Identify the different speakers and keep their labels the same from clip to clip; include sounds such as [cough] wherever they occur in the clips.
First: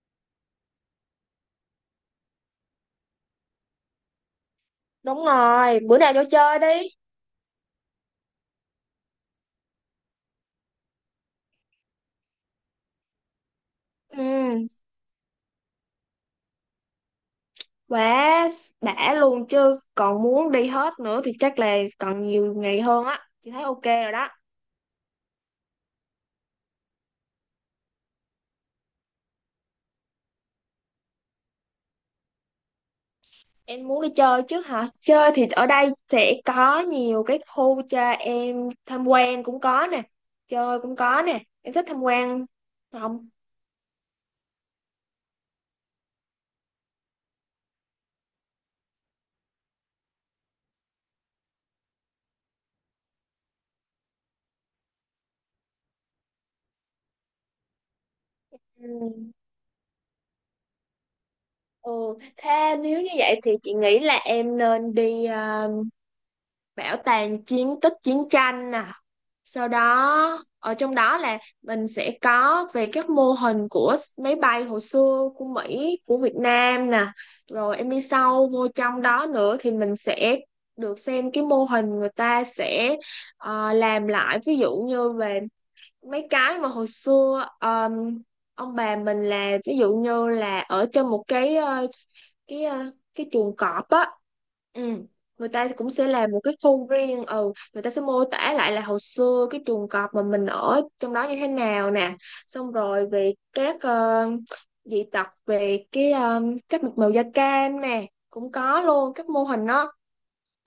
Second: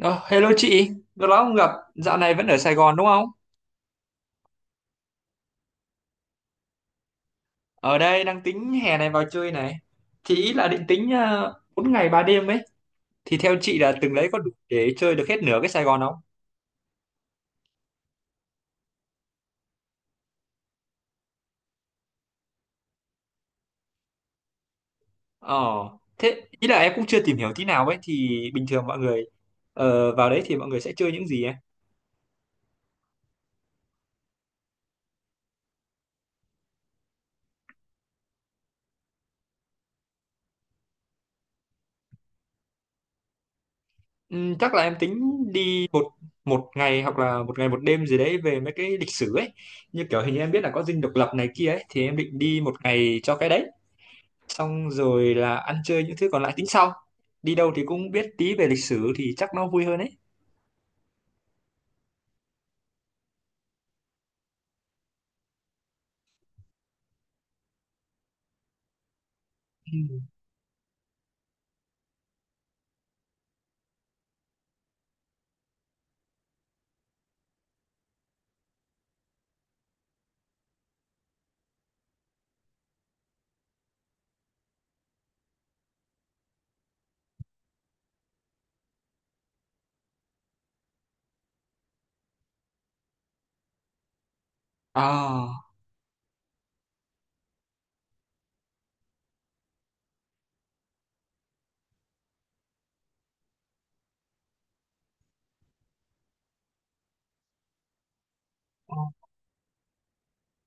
Speaker 1: Ờ, hello chị, lâu lắm không gặp, dạo này vẫn ở Sài Gòn đúng không?
Speaker 2: Đúng rồi, bữa nào vô chơi đi.
Speaker 1: Ở đây đang tính hè này vào chơi này. Chị ý là định tính 4 ngày 3 đêm ấy, thì theo chị là từng đấy có đủ
Speaker 2: Ừ,
Speaker 1: để chơi được hết nửa cái Sài Gòn không?
Speaker 2: quá đã luôn chứ. Còn muốn đi hết nữa thì chắc là còn nhiều ngày hơn á. Chị thấy ok rồi đó.
Speaker 1: Ờ, thế ý là em cũng chưa tìm hiểu tí nào ấy, thì bình thường mọi người vào đấy thì mọi người sẽ chơi những gì ấy?
Speaker 2: Em muốn đi chơi chứ hả? Chơi thì ở đây sẽ có nhiều cái khu cho em tham quan cũng có nè. Chơi cũng có nè. Em thích tham quan không?
Speaker 1: Chắc là em tính đi một một ngày hoặc là một ngày một đêm gì đấy về mấy cái lịch sử ấy. Như kiểu hình như em biết là có Dinh Độc Lập này kia ấy, thì em định đi một ngày cho cái đấy. Xong rồi là ăn chơi những thứ còn lại tính sau. Đi đâu thì cũng biết tí về lịch
Speaker 2: Ừ.
Speaker 1: sử thì chắc nó vui hơn ấy.
Speaker 2: Ừ, thế nếu như vậy thì chị nghĩ là em nên đi à, bảo tàng chiến tích chiến tranh nè, sau
Speaker 1: Ừ.
Speaker 2: đó ở trong đó là mình sẽ có về các mô hình của máy bay hồi xưa của Mỹ của Việt Nam nè. Rồi em đi sâu vô trong đó nữa thì mình sẽ được xem cái mô hình người ta sẽ làm lại, ví dụ như về mấy cái mà hồi xưa ông bà mình làm, ví dụ như là ở trên một cái cái ờ, cái chuồng cọp á. Ừ. Người
Speaker 1: À,
Speaker 2: ta cũng sẽ làm một cái khu riêng, ừ, người ta sẽ mô tả lại là hồi xưa cái chuồng cọp mà mình ở trong đó như thế nào nè. Xong rồi về các dị tật về cái các mạch màu da cam nè, cũng có luôn các mô hình đó.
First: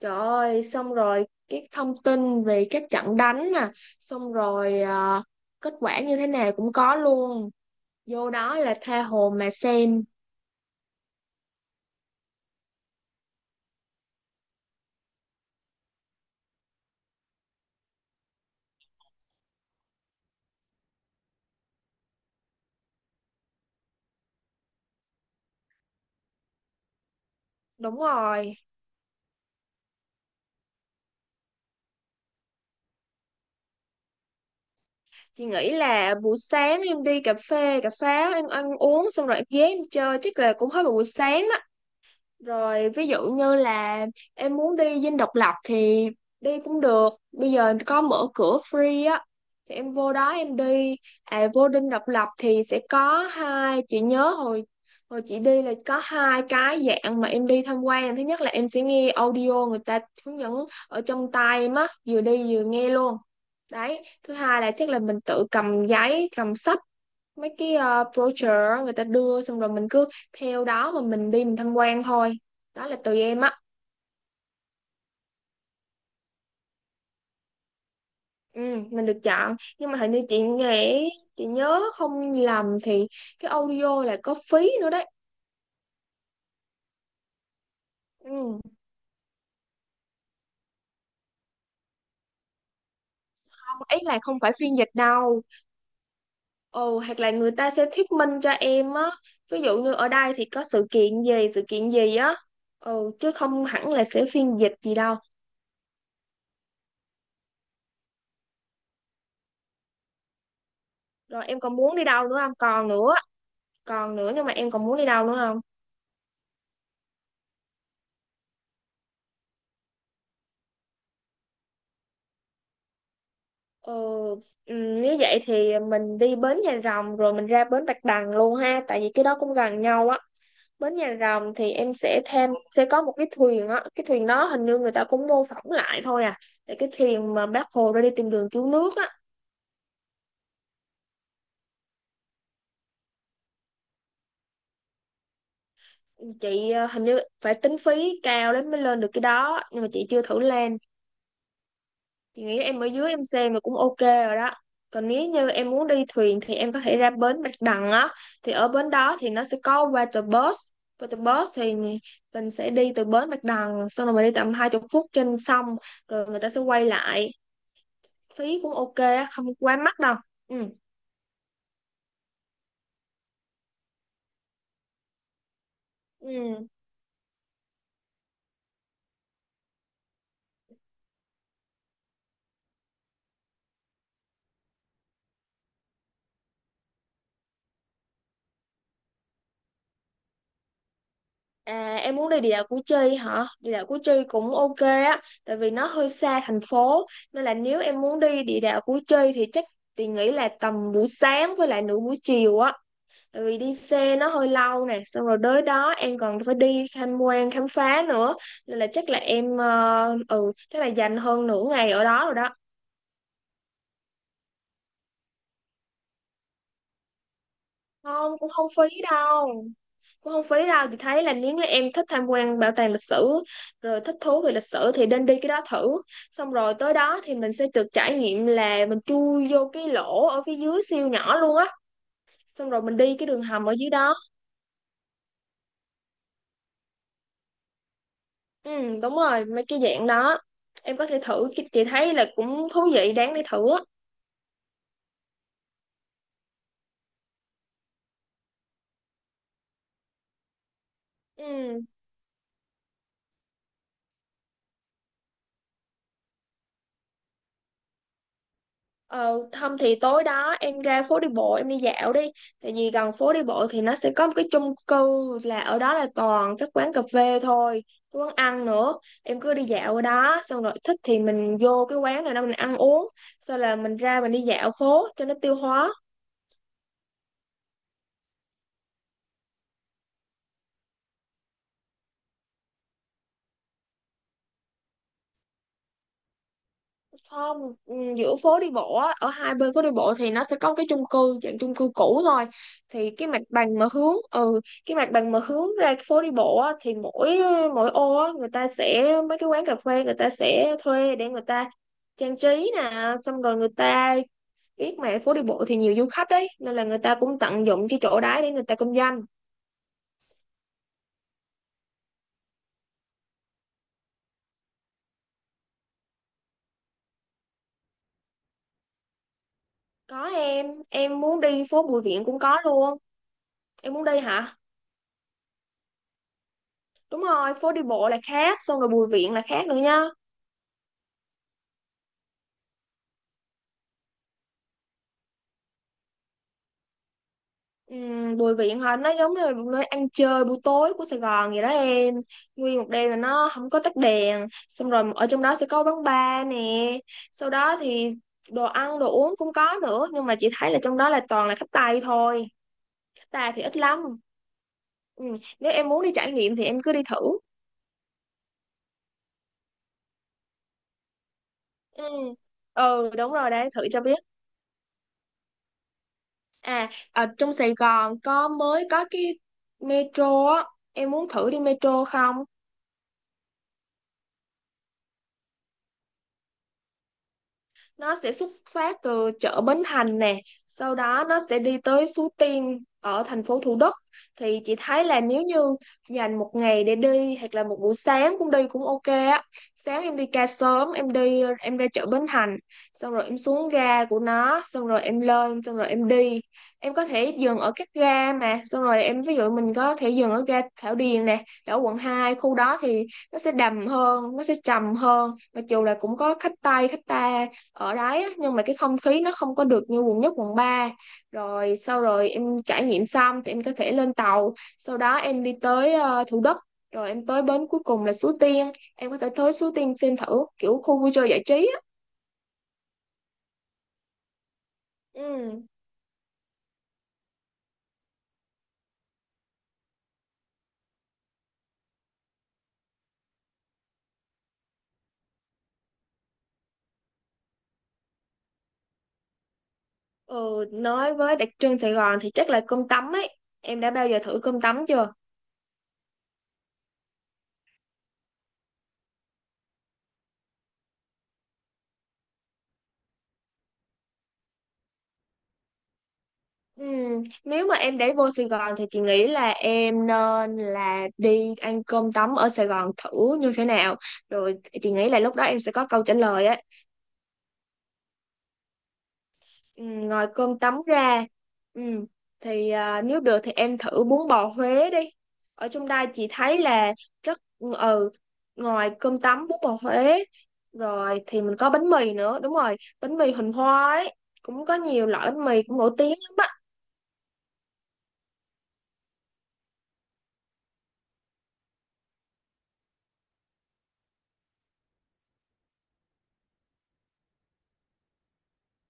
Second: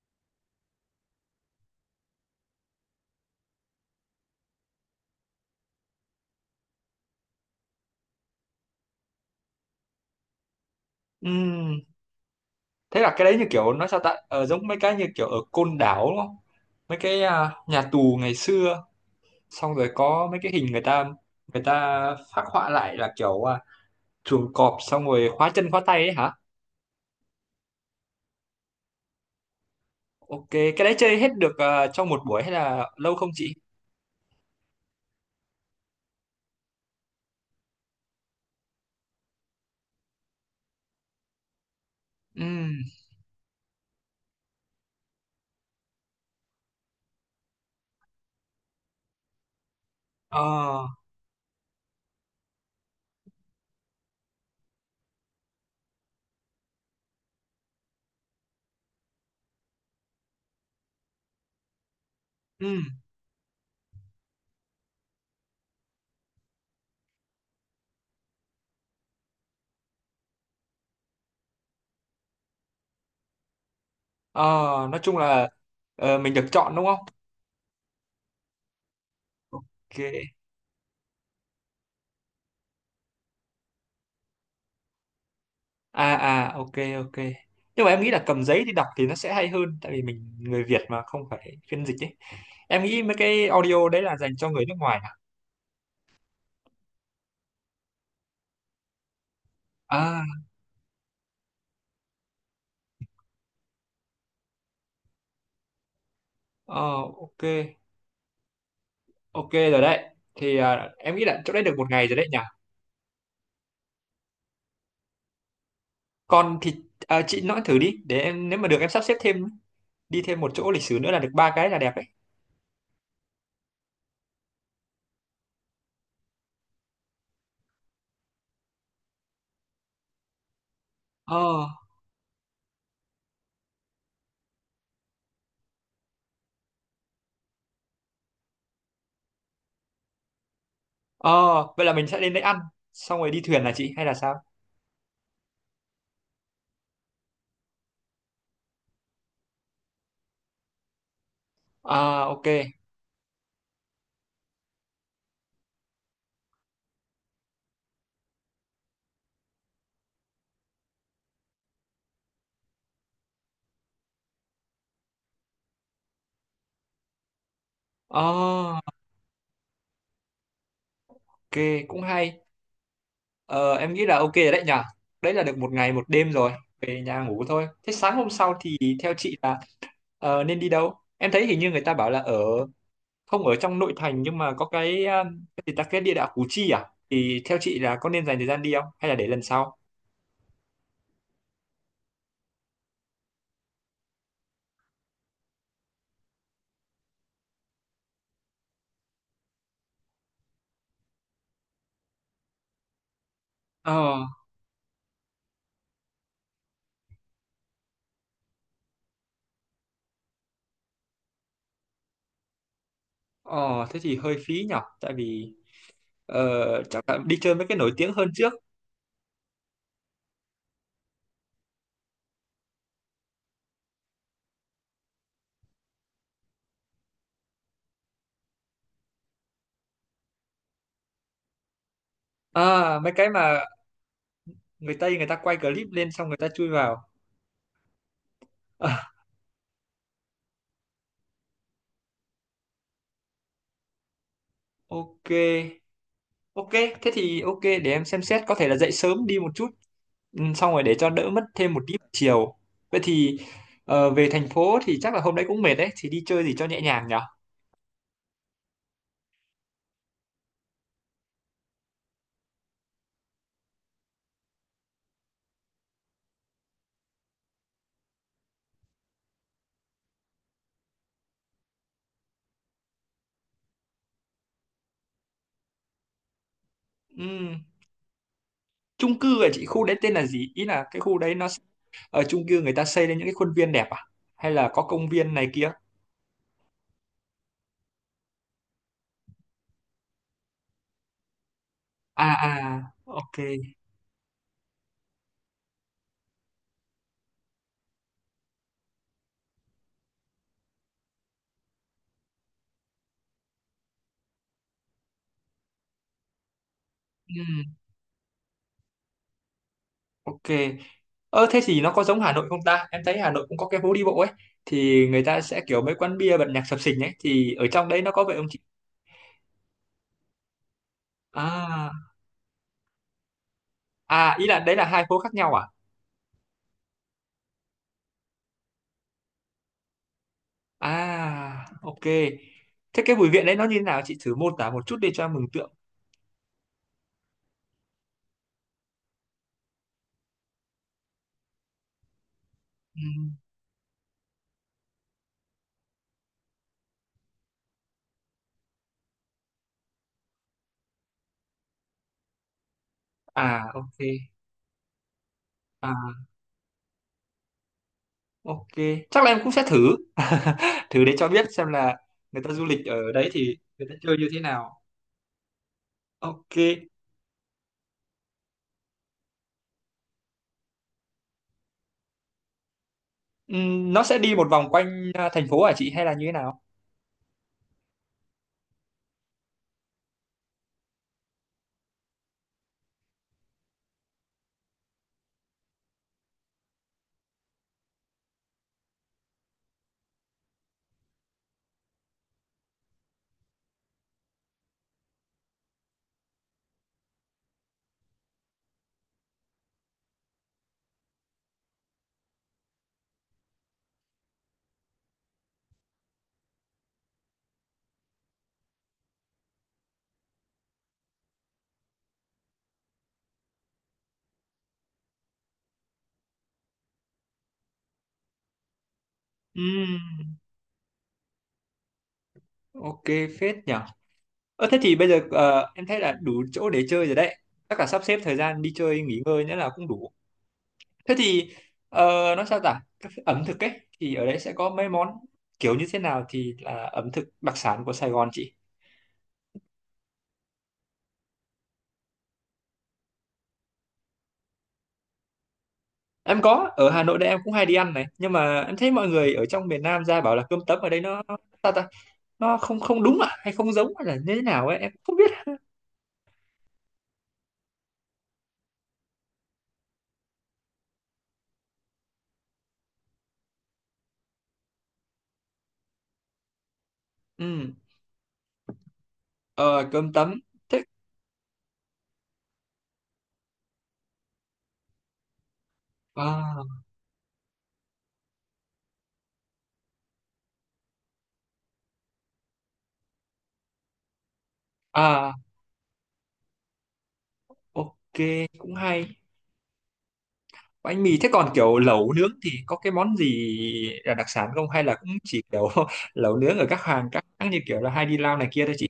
Speaker 2: Trời ơi, xong rồi cái thông tin về các trận đánh nè, xong rồi à, kết quả như thế nào cũng có luôn. Vô đó là tha hồ mà xem.
Speaker 1: ừ. Thế là cái đấy như kiểu nói sao ta, giống mấy cái như kiểu ở Côn Đảo đúng không? Mấy cái, à, nhà tù ngày xưa, xong rồi có mấy cái hình người ta phác họa lại là kiểu, à, chuồng cọp xong rồi khóa chân khóa tay ấy hả?
Speaker 2: Đúng rồi,
Speaker 1: Ok, cái đấy chơi hết được à, trong một buổi hay là lâu không chị?
Speaker 2: chị nghĩ là buổi sáng em đi cà phê, cà pháo, em ăn uống xong rồi em ghé em chơi chắc là cũng hết một buổi sáng đó.
Speaker 1: Ừ.
Speaker 2: Rồi ví dụ như là em muốn đi Dinh Độc Lập thì đi cũng được. Bây giờ có mở cửa free á. Thì em vô đó em
Speaker 1: Ờ.
Speaker 2: đi. À, vô Dinh Độc Lập thì sẽ có hai, chị nhớ hồi hồi chị đi là có hai cái dạng mà em đi tham quan. Thứ nhất là em sẽ nghe audio người ta hướng dẫn ở trong tai em á, vừa đi vừa
Speaker 1: Ừ.
Speaker 2: nghe luôn. Đấy, thứ hai là chắc là mình tự cầm giấy, cầm sách mấy cái brochure người ta đưa, xong rồi mình cứ theo đó mà mình đi mình tham quan thôi, đó là tùy em á.
Speaker 1: Ờ. Nói chung là mình được chọn đúng không?
Speaker 2: Ừ, mình được chọn nhưng
Speaker 1: Ok.
Speaker 2: mà hình như chị nghĩ, chị nhớ không lầm thì cái audio là có phí nữa đấy.
Speaker 1: À, à, ok, ok. Nhưng mà em nghĩ là cầm
Speaker 2: Ừ,
Speaker 1: giấy đi đọc thì nó sẽ hay hơn, tại vì mình người Việt mà không phải phiên dịch ấy. Em nghĩ mấy cái
Speaker 2: không,
Speaker 1: audio
Speaker 2: ý
Speaker 1: đấy là
Speaker 2: là
Speaker 1: dành
Speaker 2: không
Speaker 1: cho
Speaker 2: phải
Speaker 1: người nước
Speaker 2: phiên dịch
Speaker 1: ngoài. À,
Speaker 2: đâu. Ừ, hoặc là người ta sẽ thuyết minh cho em á, ví dụ như ở
Speaker 1: à,
Speaker 2: đây thì có sự kiện gì á. Ừ, chứ không hẳn là sẽ phiên dịch gì đâu.
Speaker 1: ờ, ok. Ok rồi đấy. Thì à, em nghĩ là
Speaker 2: Rồi
Speaker 1: chỗ
Speaker 2: em
Speaker 1: đấy được
Speaker 2: còn
Speaker 1: một
Speaker 2: muốn đi
Speaker 1: ngày rồi đấy
Speaker 2: đâu nữa
Speaker 1: nhỉ.
Speaker 2: không, còn nữa, còn nữa nhưng mà em còn muốn đi đâu nữa không?
Speaker 1: Còn thì à, chị nói thử đi để em nếu mà được em sắp xếp thêm, đi thêm một chỗ lịch sử nữa là được ba cái là đẹp đấy.
Speaker 2: Ờ, nếu vậy thì mình đi bến Nhà Rồng rồi mình ra bến Bạch Đằng luôn ha, tại vì cái đó cũng gần nhau á. Bến Nhà
Speaker 1: Ờ.
Speaker 2: Rồng thì em sẽ thêm, sẽ có một cái thuyền á, cái thuyền đó hình như người ta cũng mô phỏng lại thôi à, là cái thuyền mà bác Hồ ra đi tìm đường cứu nước á.
Speaker 1: Ờ. Vậy là mình sẽ đến đấy ăn xong rồi đi thuyền là chị hay là sao?
Speaker 2: Chị hình như phải tính phí cao lắm mới lên được cái đó nhưng mà chị chưa thử lên.
Speaker 1: À,
Speaker 2: Chị
Speaker 1: ok.
Speaker 2: nghĩ em ở dưới em xem là cũng ok rồi đó. Còn nếu như em muốn đi thuyền thì em có thể ra bến Bạch Đằng á. Thì ở bến đó thì nó sẽ có water bus. Water bus thì mình sẽ đi từ bến Bạch Đằng xong rồi mình đi tầm 20 phút trên sông rồi người ta sẽ quay lại. Phí cũng
Speaker 1: Ờ,
Speaker 2: ok á, không quá mắc đâu. Ừ.
Speaker 1: ok, cũng hay. Ờ, em nghĩ là ok rồi đấy nhở. Đấy là được một ngày một đêm rồi,
Speaker 2: Ừ.
Speaker 1: về nhà ngủ thôi. Thế sáng hôm sau thì theo chị là nên đi đâu? Em thấy hình như người ta bảo là ở, không ở trong nội thành nhưng mà có cái gì ta, cái địa đạo Củ Chi à? Thì theo chị là có nên dành thời gian đi không? Hay là để lần sau?
Speaker 2: À, em muốn đi địa đạo Củ Chi hả? Địa đạo Củ Chi cũng ok á, tại vì nó hơi xa thành phố, nên là nếu em muốn đi địa đạo Củ Chi thì chắc, thì nghĩ là tầm buổi sáng với lại nửa buổi chiều á, tại vì đi xe
Speaker 1: Ờ,
Speaker 2: nó hơi lâu nè, xong rồi tới đó em còn phải đi tham quan khám phá nữa, nên là chắc là em ừ, chắc là dành hơn nửa ngày ở đó rồi đó.
Speaker 1: ờ thế thì hơi phí nhở. Tại vì chắc là đi chơi mấy cái nổi tiếng hơn
Speaker 2: Không, cũng
Speaker 1: trước.
Speaker 2: không phí đâu, cũng không phí đâu. Chị thấy là nếu như em thích tham quan bảo tàng lịch sử rồi thích thú về lịch sử thì nên đi cái đó thử. Xong rồi tới đó thì mình sẽ được trải nghiệm là mình chui vô cái lỗ ở phía dưới siêu nhỏ luôn á, xong rồi mình
Speaker 1: À, mấy
Speaker 2: đi cái
Speaker 1: cái
Speaker 2: đường
Speaker 1: mà
Speaker 2: hầm ở dưới đó.
Speaker 1: người Tây người ta quay clip lên xong người ta chui vào.
Speaker 2: Ừ đúng
Speaker 1: [laughs]
Speaker 2: rồi, mấy cái dạng đó em có thể thử. Chị thấy là cũng thú vị, đáng để thử á.
Speaker 1: Ok. Ok, thế thì ok để em xem xét, có thể là dậy sớm đi một chút, ừ, xong rồi để cho đỡ mất thêm
Speaker 2: Ừ.
Speaker 1: một tí buổi chiều. Vậy thì về thành phố thì chắc là hôm đấy cũng mệt đấy, thì đi chơi gì cho nhẹ nhàng nhở?
Speaker 2: Ờ, không thì tối đó em ra phố đi bộ em đi dạo đi, tại vì gần phố đi bộ thì nó sẽ có một cái chung cư, là ở đó là toàn các quán cà phê thôi, cái quán ăn nữa. Em cứ đi dạo ở đó xong rồi thích thì mình vô cái quán này đó mình ăn uống, sau là mình ra mình đi dạo phố cho nó tiêu hóa.
Speaker 1: Ừm, Chung cư ở chị khu đấy tên là gì? Ý là cái khu đấy ở chung cư người ta xây lên những cái khuôn viên đẹp à? Hay là có công viên này kia?
Speaker 2: Không, ừ, giữa phố đi bộ á, ở hai bên phố đi bộ thì nó sẽ có cái chung cư, dạng chung cư cũ
Speaker 1: À
Speaker 2: thôi.
Speaker 1: à,
Speaker 2: Thì cái
Speaker 1: ok.
Speaker 2: mặt bằng mà hướng, ừ, cái mặt bằng mà hướng ra cái phố đi bộ á thì mỗi mỗi ô á người ta sẽ mấy cái quán cà phê người ta sẽ thuê để người ta trang trí nè, xong rồi người ta biết mà phố đi bộ thì nhiều du khách đấy nên là người ta cũng
Speaker 1: Ừm,
Speaker 2: tận dụng cái chỗ đấy để người ta kinh doanh.
Speaker 1: ok. Ơ, thế thì nó có giống Hà Nội không ta? Em thấy Hà Nội cũng có cái phố đi bộ ấy thì người ta sẽ kiểu mấy quán bia bật nhạc sập sình ấy thì ở trong đấy nó có vậy không chị?
Speaker 2: Có, em muốn đi phố
Speaker 1: À,
Speaker 2: Bùi Viện cũng có luôn. Em muốn đi
Speaker 1: à, ý
Speaker 2: hả?
Speaker 1: là đấy là hai phố khác nhau à?
Speaker 2: Đúng rồi, phố đi bộ là khác, xong rồi Bùi Viện là khác nữa nha.
Speaker 1: À, ok. Thế cái Bùi Viện đấy nó như thế nào, chị thử mô tả một chút đi cho em mường tượng.
Speaker 2: Bùi Viện hả, nó giống như là một nơi ăn chơi buổi tối của Sài Gòn vậy đó em. Nguyên một
Speaker 1: Ừ.
Speaker 2: đêm là nó không có tắt đèn, xong rồi ở trong đó sẽ có quán bar nè, sau đó thì đồ ăn đồ uống cũng có nữa, nhưng mà chị thấy là trong đó là toàn là khách Tây thôi, khách
Speaker 1: À,
Speaker 2: ta thì ít
Speaker 1: ok.
Speaker 2: lắm. Ừm, nếu em muốn đi
Speaker 1: À,
Speaker 2: trải nghiệm thì em cứ đi thử.
Speaker 1: ok, chắc là em cũng sẽ thử [laughs] thử để cho biết xem là
Speaker 2: Ừ.
Speaker 1: người ta du lịch
Speaker 2: Ừ
Speaker 1: ở đấy
Speaker 2: đúng rồi
Speaker 1: thì
Speaker 2: đấy, thử
Speaker 1: người ta
Speaker 2: cho
Speaker 1: chơi
Speaker 2: biết.
Speaker 1: như thế nào. Ok.
Speaker 2: À, ở trong Sài Gòn có mới có cái metro á, em muốn thử đi metro không?
Speaker 1: Nó sẽ đi một vòng quanh à, thành phố hả chị hay là như thế nào?
Speaker 2: Nó sẽ xuất phát từ chợ Bến Thành nè, sau đó nó sẽ đi tới Suối Tiên ở thành phố Thủ Đức. Thì chị thấy là nếu như dành một ngày để đi hoặc là một buổi sáng cũng đi cũng ok á. Sáng em đi ca sớm em đi em ra chợ Bến Thành, xong rồi em xuống ga của nó, xong rồi em lên xong rồi em đi. Em có thể dừng ở các ga mà, xong rồi em ví dụ mình có thể dừng ở ga Thảo Điền nè ở quận Hai, khu đó thì nó sẽ đầm hơn, nó sẽ trầm hơn, mặc dù là cũng có khách Tây khách ta ở đấy á, nhưng mà cái không khí nó không có được như quận nhất quận ba. Rồi sau rồi em trải nghiệm xong thì em có thể lên tàu, sau đó em đi tới Thủ Đức, rồi em tới bến cuối cùng là Suối Tiên, em có thể tới Suối
Speaker 1: Ừm,
Speaker 2: Tiên xem thử kiểu khu vui chơi giải trí á.
Speaker 1: ok, phết nhỉ. Ờ, thế thì bây giờ
Speaker 2: Ừ.
Speaker 1: em thấy là đủ chỗ để chơi rồi đấy. Chắc là sắp xếp thời gian đi chơi nghỉ ngơi nữa là cũng đủ. Thế thì ờ, nói sao ta các ẩm thực ấy, thì ở đấy sẽ có mấy món kiểu như thế nào thì là ẩm thực đặc sản của Sài Gòn chị?
Speaker 2: Ừ, nói với đặc trưng Sài Gòn thì chắc là cơm tấm ấy, em đã bao giờ thử cơm tấm chưa?
Speaker 1: Em có, ở Hà Nội đây em cũng hay đi ăn này, nhưng mà em thấy mọi người ở trong miền Nam ra bảo là cơm tấm ở đây nó, sao ta, nó không không đúng à, hay không giống, hay là như thế nào ấy, em không biết.
Speaker 2: Ừ. Nếu mà em để vô Sài Gòn thì chị nghĩ là em nên là đi ăn cơm tấm ở Sài Gòn thử như thế nào, rồi chị nghĩ là lúc đó em sẽ có câu trả lời á.
Speaker 1: Ừ.
Speaker 2: Ừ,
Speaker 1: ờ, Cơm
Speaker 2: ngoài
Speaker 1: tấm
Speaker 2: cơm tấm
Speaker 1: thế.
Speaker 2: ra, ừ, thì à, nếu được thì em thử bún bò Huế đi, ở trong đây chị thấy
Speaker 1: À,
Speaker 2: là rất, ừ, ngoài cơm tấm bún bò Huế rồi thì mình có bánh mì nữa, đúng rồi bánh mì Huỳnh Hoa ấy, cũng có nhiều loại
Speaker 1: à,
Speaker 2: bánh mì cũng nổi tiếng lắm.
Speaker 1: ok, cũng hay. Bánh mì thế còn kiểu lẩu nướng thì có cái món gì là đặc sản không hay là cũng chỉ kiểu [laughs] lẩu nướng ở các hàng các hãng như kiểu là Hai đi Lao này kia thôi chị?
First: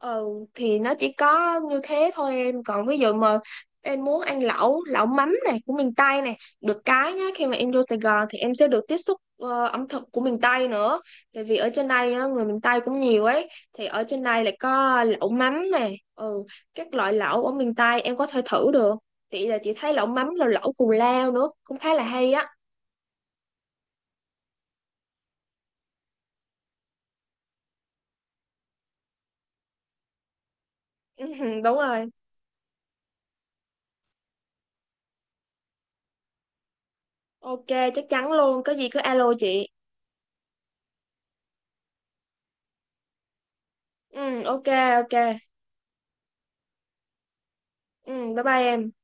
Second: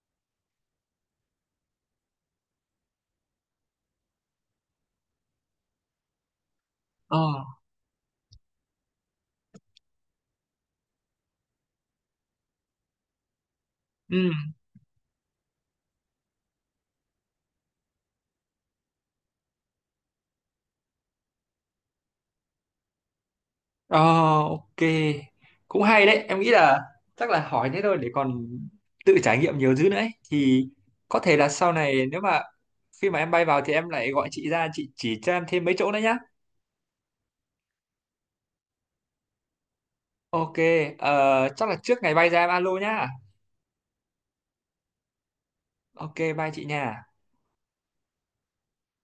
Speaker 2: Ừ, thì nó chỉ có như thế thôi em, còn ví dụ mà em muốn ăn lẩu, lẩu mắm này của miền Tây này được cái
Speaker 1: Ờ,
Speaker 2: nhá, khi mà em vô Sài Gòn thì em sẽ được tiếp xúc ẩm thực của miền Tây nữa, tại vì ở trên đây á, người miền Tây cũng nhiều ấy, thì ở
Speaker 1: ừ,
Speaker 2: trên đây lại có lẩu mắm này. Ừ, các loại lẩu ở miền Tây em có thể thử được. Chị thấy lẩu mắm là lẩu cù lao nữa cũng khá là hay á.
Speaker 1: ờ, ok, cũng hay đấy. Em nghĩ là chắc là hỏi thế thôi để còn tự trải nghiệm nhiều thứ nữa ấy. Thì có thể
Speaker 2: [laughs]
Speaker 1: là
Speaker 2: Ừ,
Speaker 1: sau
Speaker 2: đúng
Speaker 1: này
Speaker 2: rồi.
Speaker 1: nếu mà khi mà em bay vào thì em lại gọi chị ra chị chỉ cho em thêm mấy chỗ nữa nhá.
Speaker 2: Ok, chắc chắn luôn, có gì cứ alo chị.
Speaker 1: Ok, chắc là trước ngày bay ra em alo nhá.
Speaker 2: Ừ, ok, ok.
Speaker 1: Ok, bye chị nha.
Speaker 2: Ừ, bye bye em.